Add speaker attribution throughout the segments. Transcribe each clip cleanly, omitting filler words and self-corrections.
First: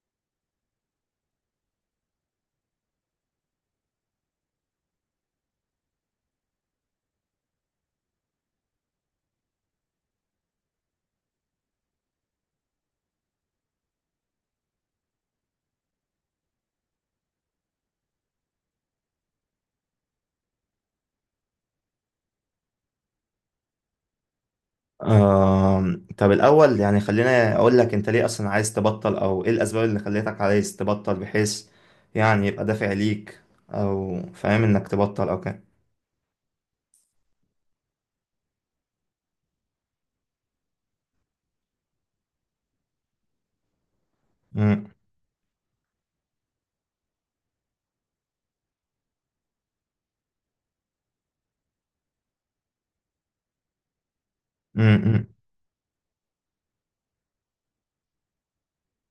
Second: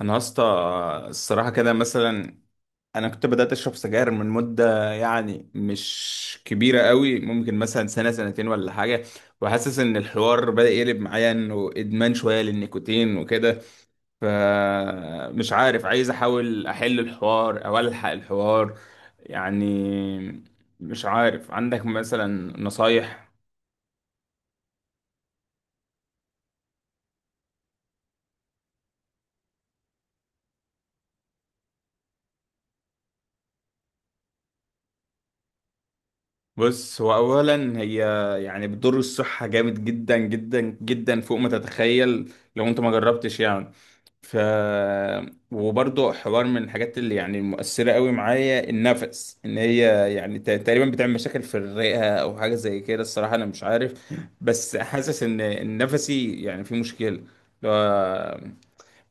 Speaker 1: انا يا اسطى، الصراحه كده مثلا انا كنت بدات اشرب سجاير من مده يعني مش كبيره قوي، ممكن مثلا سنه سنتين ولا حاجه. وحاسس ان الحوار بدا يقلب معايا، انه ادمان شويه للنيكوتين وكده. فمش عارف، عايز احاول احل الحوار او الحق الحوار يعني. مش عارف، عندك مثلا نصايح؟
Speaker 2: طب الأول يعني خلينا أقول لك أنت ليه أصلا عايز تبطل أو إيه الأسباب اللي خلتك عايز تبطل بحيث يعني يبقى دافع ليك أو فاهم إنك تبطل أو كده.
Speaker 1: بص، هو اولا هي يعني بتضر الصحه جامد جدا جدا جدا فوق ما تتخيل لو انت ما جربتش يعني. ف
Speaker 2: أمم،
Speaker 1: وبرضه، حوار من الحاجات اللي يعني مؤثرة قوي معايا، النفس ان هي يعني تقريبا بتعمل مشاكل في الرئة او حاجة زي كده، الصراحة انا مش عارف. بس حاسس
Speaker 2: أمم،
Speaker 1: ان نفسي يعني في مشكلة اللي هو،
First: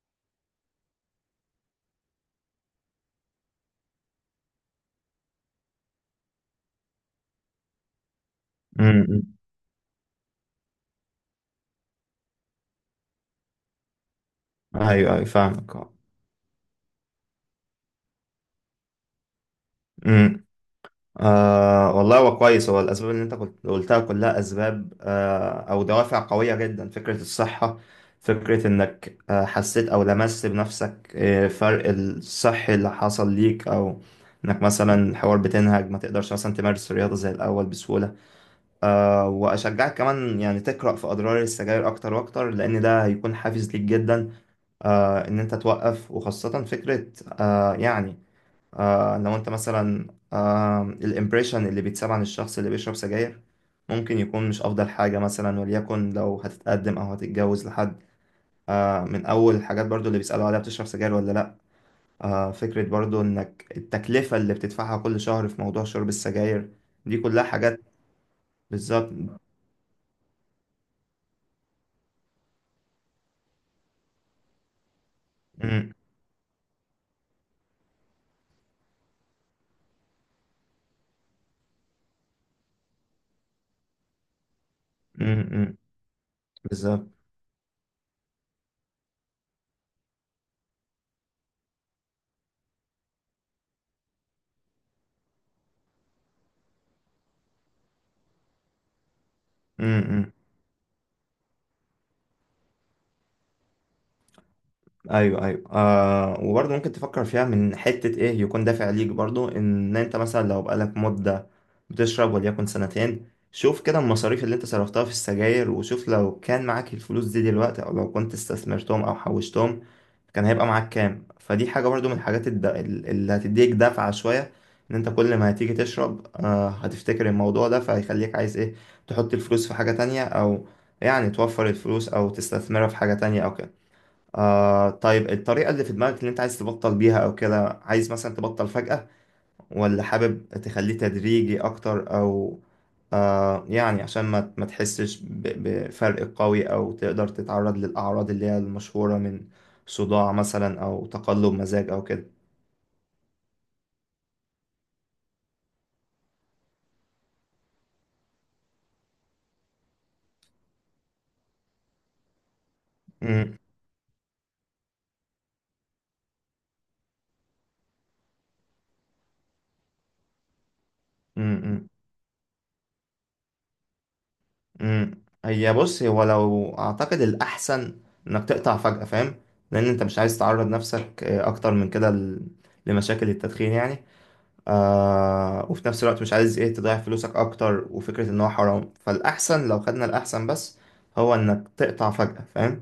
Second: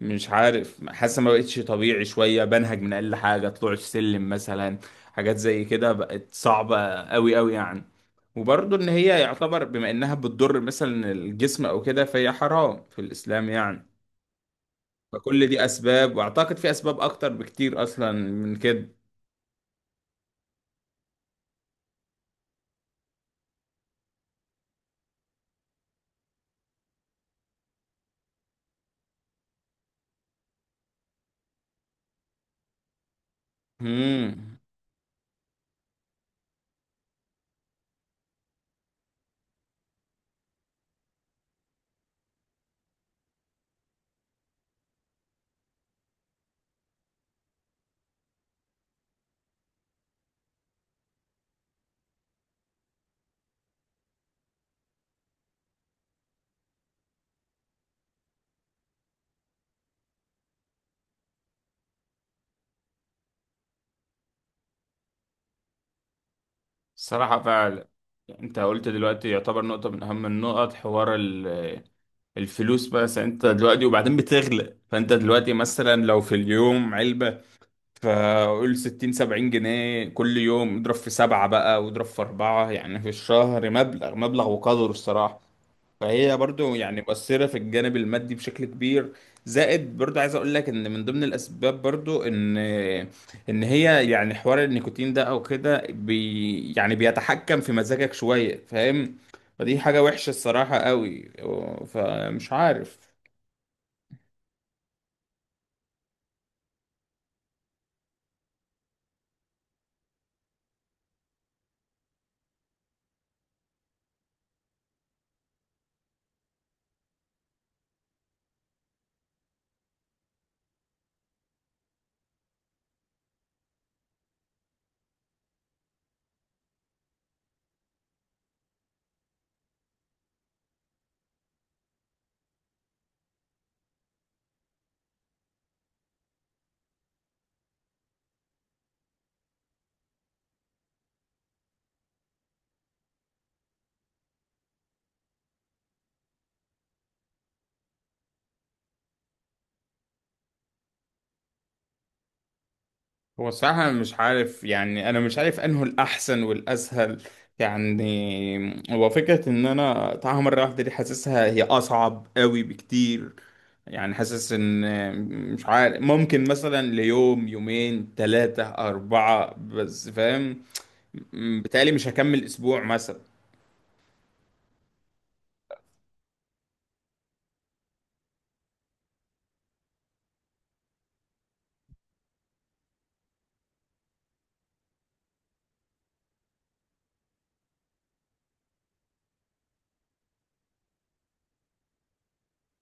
Speaker 1: مش عارف، حاسس ما بقتش طبيعي شوية، بنهج من اقل حاجة طلوع السلم مثلا. حاجات زي كده بقت صعبة قوي قوي يعني. وبرضه ان
Speaker 2: أمم،
Speaker 1: هي
Speaker 2: أمم.
Speaker 1: يعتبر بما انها بتضر مثلا الجسم او كده، فهي حرام في الاسلام يعني.
Speaker 2: أيوه أيوه،
Speaker 1: فكل دي
Speaker 2: فاهمك.
Speaker 1: اسباب، واعتقد في اسباب اكتر بكتير اصلا من كده.
Speaker 2: أه. آه والله، هو كويس. هو الأسباب اللي أنت كنت قلتها كلها أسباب آه أو دوافع قوية جدا. فكرة الصحة، فكرة إنك آه حسيت أو لمست بنفسك آه فرق الصحي اللي حصل ليك، أو
Speaker 1: امم.
Speaker 2: إنك مثلا الحوار بتنهج، ما تقدرش مثلا تمارس الرياضة زي الأول بسهولة. آه، وأشجعك كمان يعني تقرأ في أضرار السجاير أكتر وأكتر، لأن ده هيكون حافز ليك جدا، آه، إن أنت توقف. وخاصة فكرة آه يعني آه لو انت مثلا آه الامبريشن اللي بيتساب عن الشخص اللي بيشرب سجاير، ممكن يكون مش افضل حاجة. مثلا وليكن لو هتتقدم او هتتجوز لحد، آه، من اول الحاجات برضو اللي بيسألوا عليها، بتشرب سجاير ولا لا. آه، فكرة برضو انك التكلفة اللي بتدفعها كل شهر في موضوع شرب السجاير، دي
Speaker 1: الصراحة
Speaker 2: كلها حاجات.
Speaker 1: فعلا. انت قلت
Speaker 2: بالظبط.
Speaker 1: دلوقتي يعتبر نقطة من اهم النقط، حوار الفلوس. بس انت دلوقتي وبعدين بتغلى، فانت دلوقتي
Speaker 2: م-
Speaker 1: مثلا لو في اليوم علبة، فقول 60 70 جنيه كل يوم، اضرب في 7 بقى واضرب في 4 يعني في الشهر، مبلغ وقدره الصراحة.
Speaker 2: م- م-
Speaker 1: فهي برضو يعني
Speaker 2: بالظبط.
Speaker 1: مؤثرة في الجانب المادي بشكل كبير. زائد برضو عايز اقول لك ان من ضمن الاسباب برضو ان هي يعني حوار النيكوتين ده او كده، يعني بيتحكم في مزاجك شوية، فاهم؟ فدي
Speaker 2: م-
Speaker 1: حاجة وحشة
Speaker 2: م.
Speaker 1: الصراحة قوي، فمش عارف.
Speaker 2: ايوه ايوه. آه، وبرضه ممكن تفكر فيها من حتة ايه، يكون دافع ليك برضه ان انت مثلا لو بقالك مدة بتشرب، وليكن سنتين، شوف كده المصاريف اللي انت صرفتها في السجاير، وشوف لو كان معاك الفلوس دي دلوقتي، او لو كنت استثمرتهم او حوشتهم كان هيبقى معاك كام. فدي حاجة برضه من الحاجات اللي هتديك دفعة شوية، ان انت كل ما هتيجي تشرب آه هتفتكر الموضوع ده، فهيخليك عايز ايه تحط الفلوس في حاجة تانية، او يعني توفر الفلوس او تستثمرها في حاجة تانية او كده. آه طيب، الطريقة اللي في دماغك اللي انت عايز تبطل بيها او كده، عايز مثلا تبطل فجأة ولا حابب تخليه تدريجي اكتر؟ او آه يعني عشان ما تحسش بفرق قوي، او تقدر تتعرض للاعراض اللي هي المشهورة من صداع مثلا او تقلب مزاج او كده.
Speaker 1: هو الصراحة أنا مش عارف يعني، أنا مش عارف أنه الأحسن والأسهل. يعني هو فكرة إن أنا أقطعها مرة واحدة دي، حاسسها هي أصعب قوي بكتير.
Speaker 2: مم،
Speaker 1: يعني حاسس إن، مش عارف، ممكن مثلا ليوم يومين تلاتة أربعة بس، فاهم؟
Speaker 2: مم، مم،
Speaker 1: بتهيألي مش هكمل أسبوع مثلا.
Speaker 2: مم. هي بص، هو لو اعتقد الاحسن انك تقطع فجأة، فاهم، لان انت مش عايز تعرض نفسك آه، اكتر من كده لمشاكل التدخين يعني. آه، وفي نفس الوقت مش عايز ايه تضيع فلوسك اكتر، وفكرة ان هو حرام. فالاحسن لو خدنا الاحسن بس، هو انك تقطع فجأة، فاهم.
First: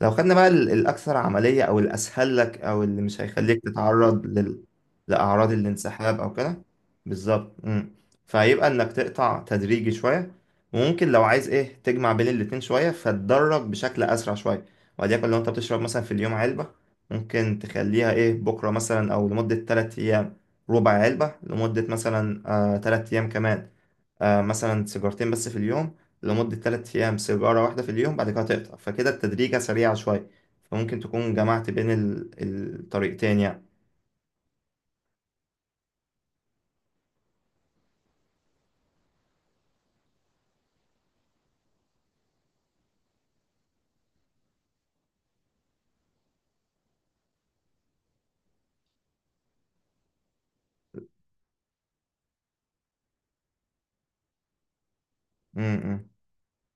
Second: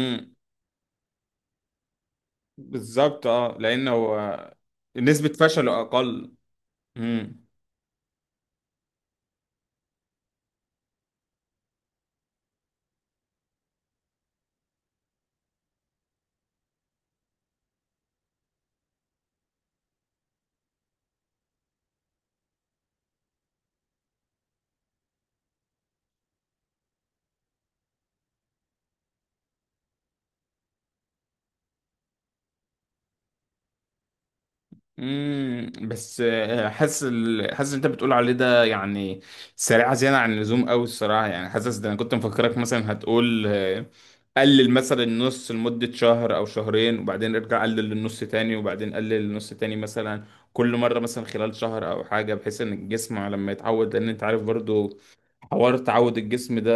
Speaker 2: لو خدنا بقى الأكثر عملية أو الأسهل لك، أو اللي مش
Speaker 1: بالظبط أه،
Speaker 2: هيخليك
Speaker 1: لأن
Speaker 2: تتعرض
Speaker 1: هو
Speaker 2: لل...
Speaker 1: نسبة
Speaker 2: لأعراض
Speaker 1: فشله
Speaker 2: الانسحاب
Speaker 1: أقل.
Speaker 2: أو كده.
Speaker 1: امم،
Speaker 2: بالظبط. مم. فهيبقى إنك تقطع تدريجي شوية، وممكن لو عايز إيه تجمع بين الاتنين شوية، فتدرج بشكل أسرع شوية. وليكن لو أنت بتشرب مثلا في اليوم علبة، ممكن تخليها إيه بكرة مثلا، أو لمدة 3 أيام ربع علبة، لمدة مثلا آه 3 أيام كمان آه، مثلا سيجارتين بس في اليوم، لمدة 3 أيام سيجارة واحدة في اليوم، بعد كده تقطع. فكده التدريجة سريعة شوية، فممكن تكون جمعت بين الطريقتين يعني.
Speaker 1: امم. بس حاسس حاسس انت بتقول عليه ده يعني سريعه زياده عن اللزوم قوي الصراحه. يعني حاسس ده انا كنت مفكرك مثلا هتقول، قلل مثلا النص لمده شهر او شهرين، وبعدين ارجع قلل للنص تاني، وبعدين قلل للنص تاني مثلا. كل مره مثلا خلال شهر او حاجه، بحيث ان الجسم لما يتعود، لان انت عارف برضو حوار
Speaker 2: امم.
Speaker 1: تعود الجسم ده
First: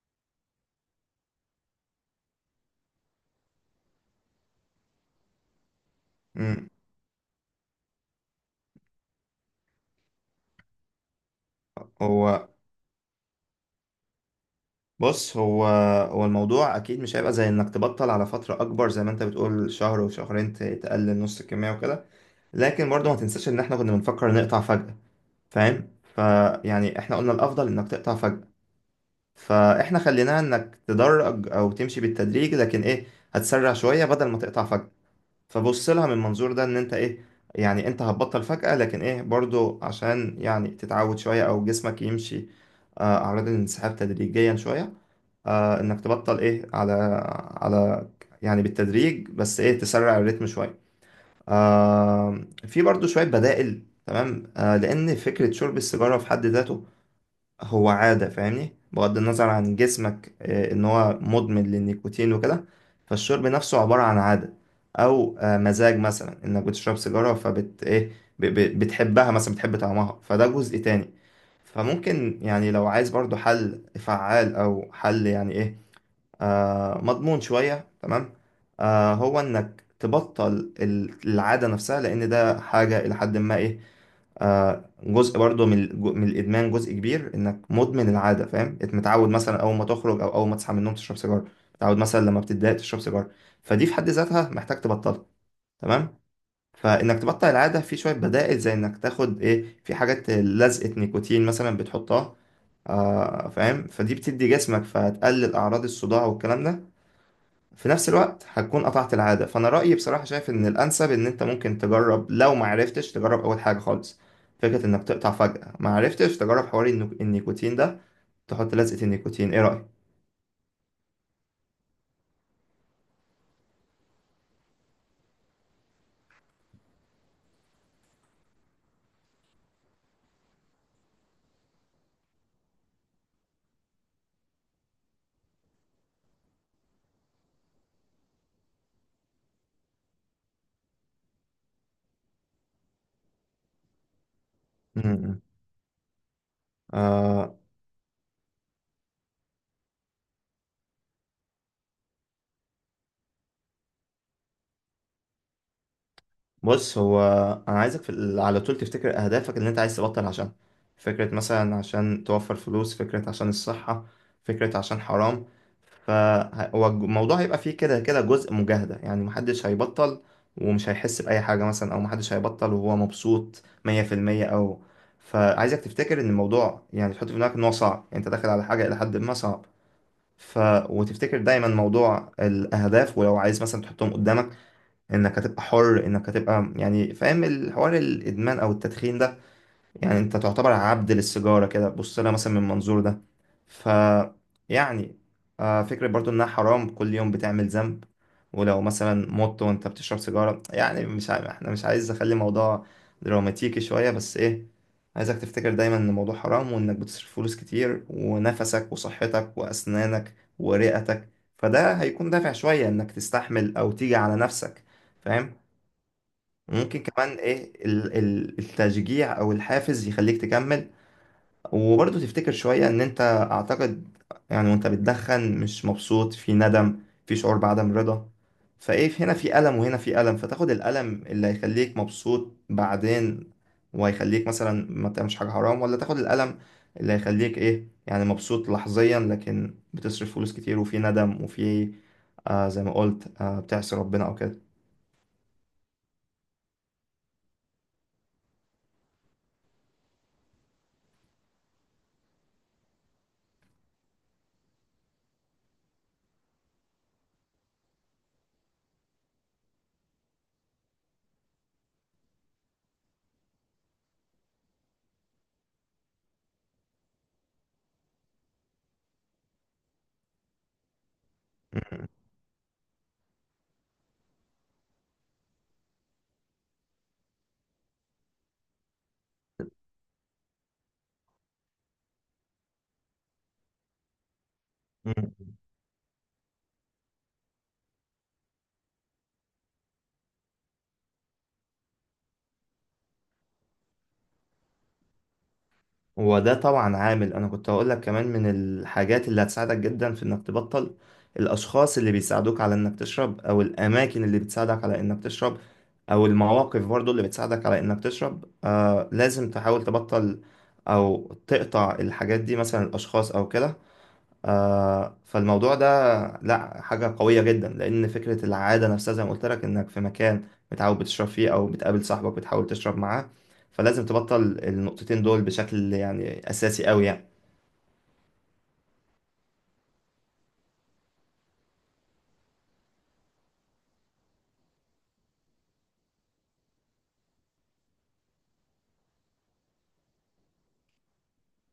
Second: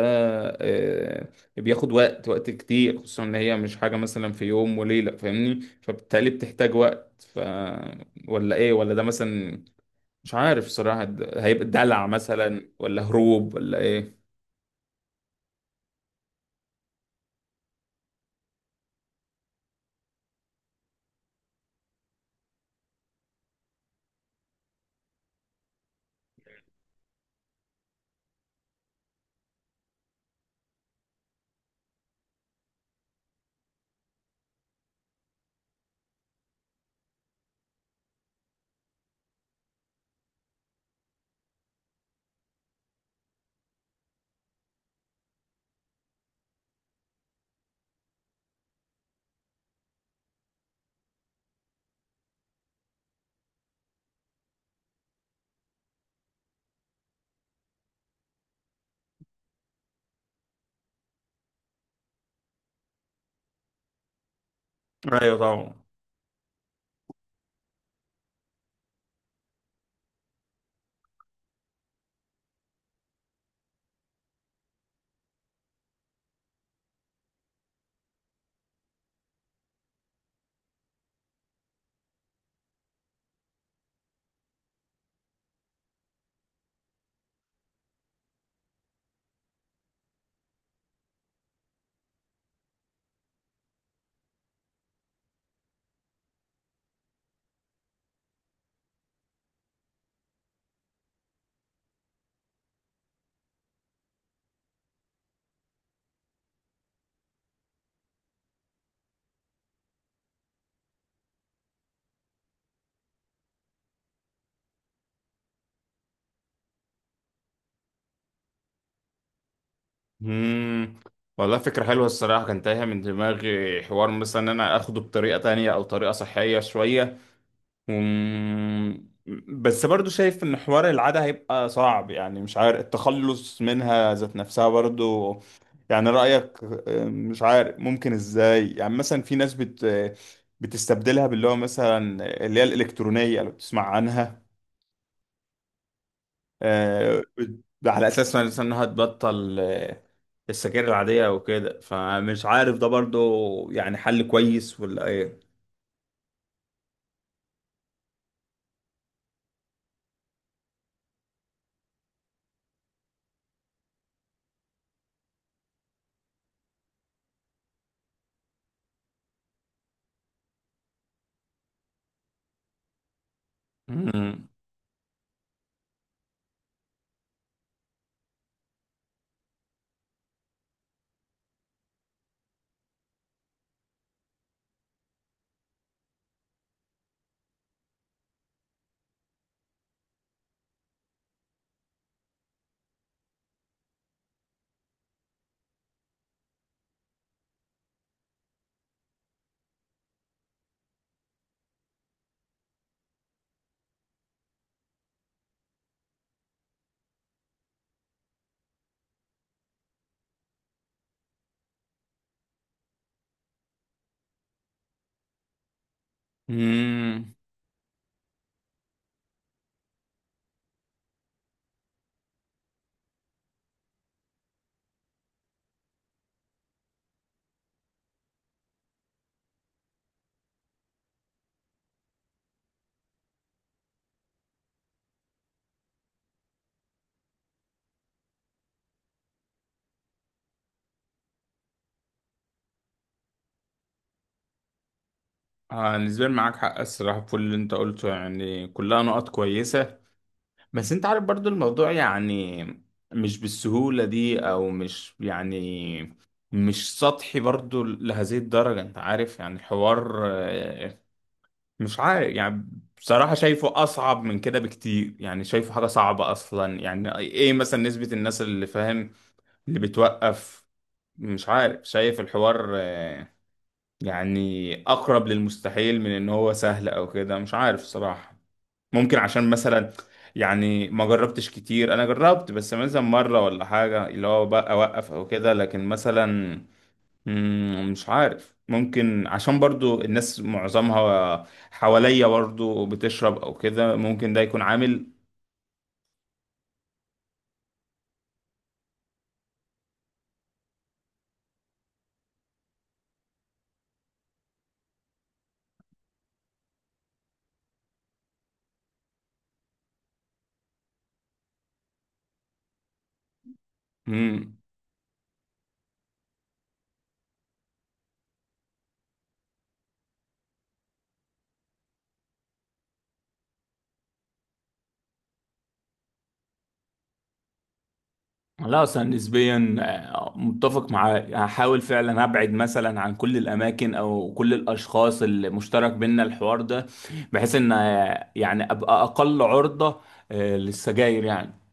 Speaker 1: آه، بياخد وقت، وقت كتير، خصوصا ان هي مش حاجة مثلا في يوم وليلة، فاهمني؟ فبالتالي
Speaker 2: إمم.
Speaker 1: بتحتاج وقت. ولا ايه، ولا ده مثلا، مش عارف صراحة ده هيبقى دلع
Speaker 2: هو
Speaker 1: مثلا ولا هروب ولا ايه؟
Speaker 2: بص هو هو الموضوع أكيد مش هيبقى زي إنك تبطل على فترة أكبر زي ما أنت بتقول شهر وشهرين، تقلل نص الكمية وكده. لكن برضه ما تنساش إن إحنا كنا بنفكر نقطع فجأة، فاهم. فيعني إحنا قلنا الأفضل إنك تقطع فجأة، فاحنا خليناها انك تدرج او تمشي بالتدريج، لكن ايه، هتسرع شوية بدل ما تقطع فجأة. فبص لها من منظور ده، ان انت ايه، يعني انت هتبطل فجأة، لكن ايه برضو عشان يعني تتعود شوية، او جسمك يمشي آه، اعراض الانسحاب تدريجيا شوية. آه، انك تبطل ايه على على يعني بالتدريج، بس ايه تسرع الريتم شوية. آه، في برضو شوية بدائل، تمام. آه، لان فكرة شرب السيجارة في حد ذاته هو عادة، فاهمني، بغض النظر عن جسمك آه، ان هو مدمن للنيكوتين وكده. فالشرب نفسه عبارة عن عادة،
Speaker 1: ايوه
Speaker 2: او آه،
Speaker 1: طبعا.
Speaker 2: مزاج مثلا انك بتشرب سيجارة فبت ايه، بتحبها مثلا، بتحب طعمها، فده جزء تاني. فممكن يعني لو عايز برضو حل فعال، او حل يعني ايه آه مضمون شوية، تمام، آه هو انك تبطل العادة نفسها، لان ده حاجة الى حد ما ايه آه، جزء برضو من من الادمان. جزء كبير انك مدمن العاده، فاهم، انت متعود مثلا اول ما تخرج او اول ما تصحى من النوم تشرب سيجاره، متعود مثلا لما بتتضايق تشرب سيجاره. فدي في حد ذاتها محتاج تبطلها، تمام. فانك تبطل العاده في شويه بدائل، زي انك تاخد ايه في حاجات لزقه نيكوتين مثلا بتحطها آه، فاهم، فدي بتدي جسمك، فتقلل اعراض الصداع والكلام ده. في نفس الوقت هتكون قطعت العادة. فأنا رأيي بصراحة شايف إن الأنسب إن أنت ممكن تجرب، لو ما عرفتش تجرب أول حاجة خالص فكرة إنك تقطع فجأة، ما عرفتش تجرب حوار النيكوتين ده، تحط لزقة النيكوتين، إيه رأيك؟
Speaker 1: امم، والله فكرة حلوة الصراحة، كان تايهة من دماغي حوار مثلا إن انا اخده بطريقة تانية او طريقة صحية شوية. مم. بس برضو شايف ان حوار العادة هيبقى صعب، يعني مش عارف التخلص منها ذات نفسها برضو. يعني رأيك؟ مش عارف ممكن ازاي، يعني مثلا في ناس بتستبدلها باللي هو مثلا اللي هي الإلكترونية، لو بتسمع عنها.
Speaker 2: م-م.
Speaker 1: آه،
Speaker 2: آه
Speaker 1: بت- على أساس مثلا إنها تبطل السجاير العادية أو كده، فمش عارف ده برضو يعني حل كويس ولا إيه؟
Speaker 2: بص، هو أنا عايزك في على طول تفتكر أهدافك اللي أنت عايز تبطل عشان، فكرة مثلا عشان توفر فلوس، فكرة عشان الصحة، فكرة عشان حرام. فالموضوع هيبقى فيه كده كده جزء مجاهدة يعني، محدش هيبطل ومش هيحس بأي حاجة مثلا، أو محدش هيبطل وهو مبسوط 100%
Speaker 1: مم.
Speaker 2: أو. فعايزك تفتكر إن الموضوع يعني، تحط في دماغك إن هو صعب، يعني أنت داخل على حاجة إلى حد ما صعب. ف... وتفتكر دايما موضوع الأهداف، ولو عايز مثلا تحطهم قدامك إنك هتبقى حر، إنك هتبقى يعني فاهم الحوار، الإدمان أو التدخين ده يعني انت تعتبر عبد للسيجارة. كده بص لها مثلا من المنظور ده. ف يعني آه، فكرة برضو انها حرام، كل يوم بتعمل ذنب، ولو مثلا مت وانت بتشرب سيجارة، يعني مش عارف، احنا مش عايز اخلي الموضوع دراماتيكي شوية، بس ايه عايزك تفتكر دايما ان الموضوع حرام، وانك بتصرف فلوس كتير، ونفسك وصحتك واسنانك ورئتك. فده هيكون دافع شوية انك تستحمل او تيجي على نفسك، فاهم. ممكن
Speaker 1: مم.
Speaker 2: كمان ايه التشجيع او الحافز يخليك تكمل. وبرضه تفتكر شوية ان انت اعتقد يعني وانت بتدخن مش مبسوط، في ندم، في شعور بعدم رضا. فايه هنا في ألم وهنا في ألم، فتاخد الألم اللي هيخليك مبسوط بعدين، وهيخليك مثلا ما تعملش حاجة حرام، ولا تاخد الألم اللي هيخليك ايه يعني مبسوط لحظيا، لكن بتصرف فلوس كتير، وفي ندم، وفي آه زي ما قلت آه بتعصي ربنا او كده.
Speaker 1: آه، نسبيا معاك حق الصراحة في كل اللي انت قلته، يعني كلها نقط كويسة. بس انت عارف برضو الموضوع يعني مش بالسهولة دي، او مش يعني مش سطحي برضو لهذه الدرجة، انت عارف يعني الحوار مش عارف يعني. بصراحة شايفه أصعب من كده بكتير، يعني شايفه حاجة صعبة أصلا، يعني إيه مثلا نسبة الناس اللي فاهم، اللي بتوقف؟ مش عارف، شايف الحوار يعني اقرب للمستحيل من ان هو سهل او كده، مش عارف صراحة. ممكن عشان مثلا، يعني ما جربتش كتير، انا جربت بس مثلا مرة ولا حاجة اللي هو بقى اوقف او
Speaker 2: م-
Speaker 1: كده، لكن مثلا مم، مش عارف، ممكن عشان برضو الناس معظمها حواليا برضو بتشرب او كده، ممكن ده يكون عامل.
Speaker 2: هو ده طبعا عامل. انا كنت هقول لك كمان من الحاجات اللي هتساعدك جدا في انك تبطل، الاشخاص اللي بيساعدوك على انك تشرب، او الاماكن اللي بتساعدك على انك تشرب، او المواقف برضو اللي بتساعدك على انك تشرب، آه لازم تحاول تبطل او تقطع الحاجات دي، مثلا الاشخاص او كده.
Speaker 1: مم.
Speaker 2: آه، فالموضوع ده لا، حاجة قوية جدا، لأن فكرة العادة نفسها زي ما قلت لك إنك في مكان متعود بتشرب فيه، أو بتقابل صاحبك بتحاول تشرب معاه، فلازم تبطل النقطتين دول بشكل يعني أساسي أوي يعني.
Speaker 1: لا، اصلا نسبيا متفق معاه، هحاول فعلا ابعد مثلا عن كل الاماكن او كل الاشخاص اللي مشترك بينا الحوار ده، بحيث ان يعني ابقى اقل عرضة للسجاير يعني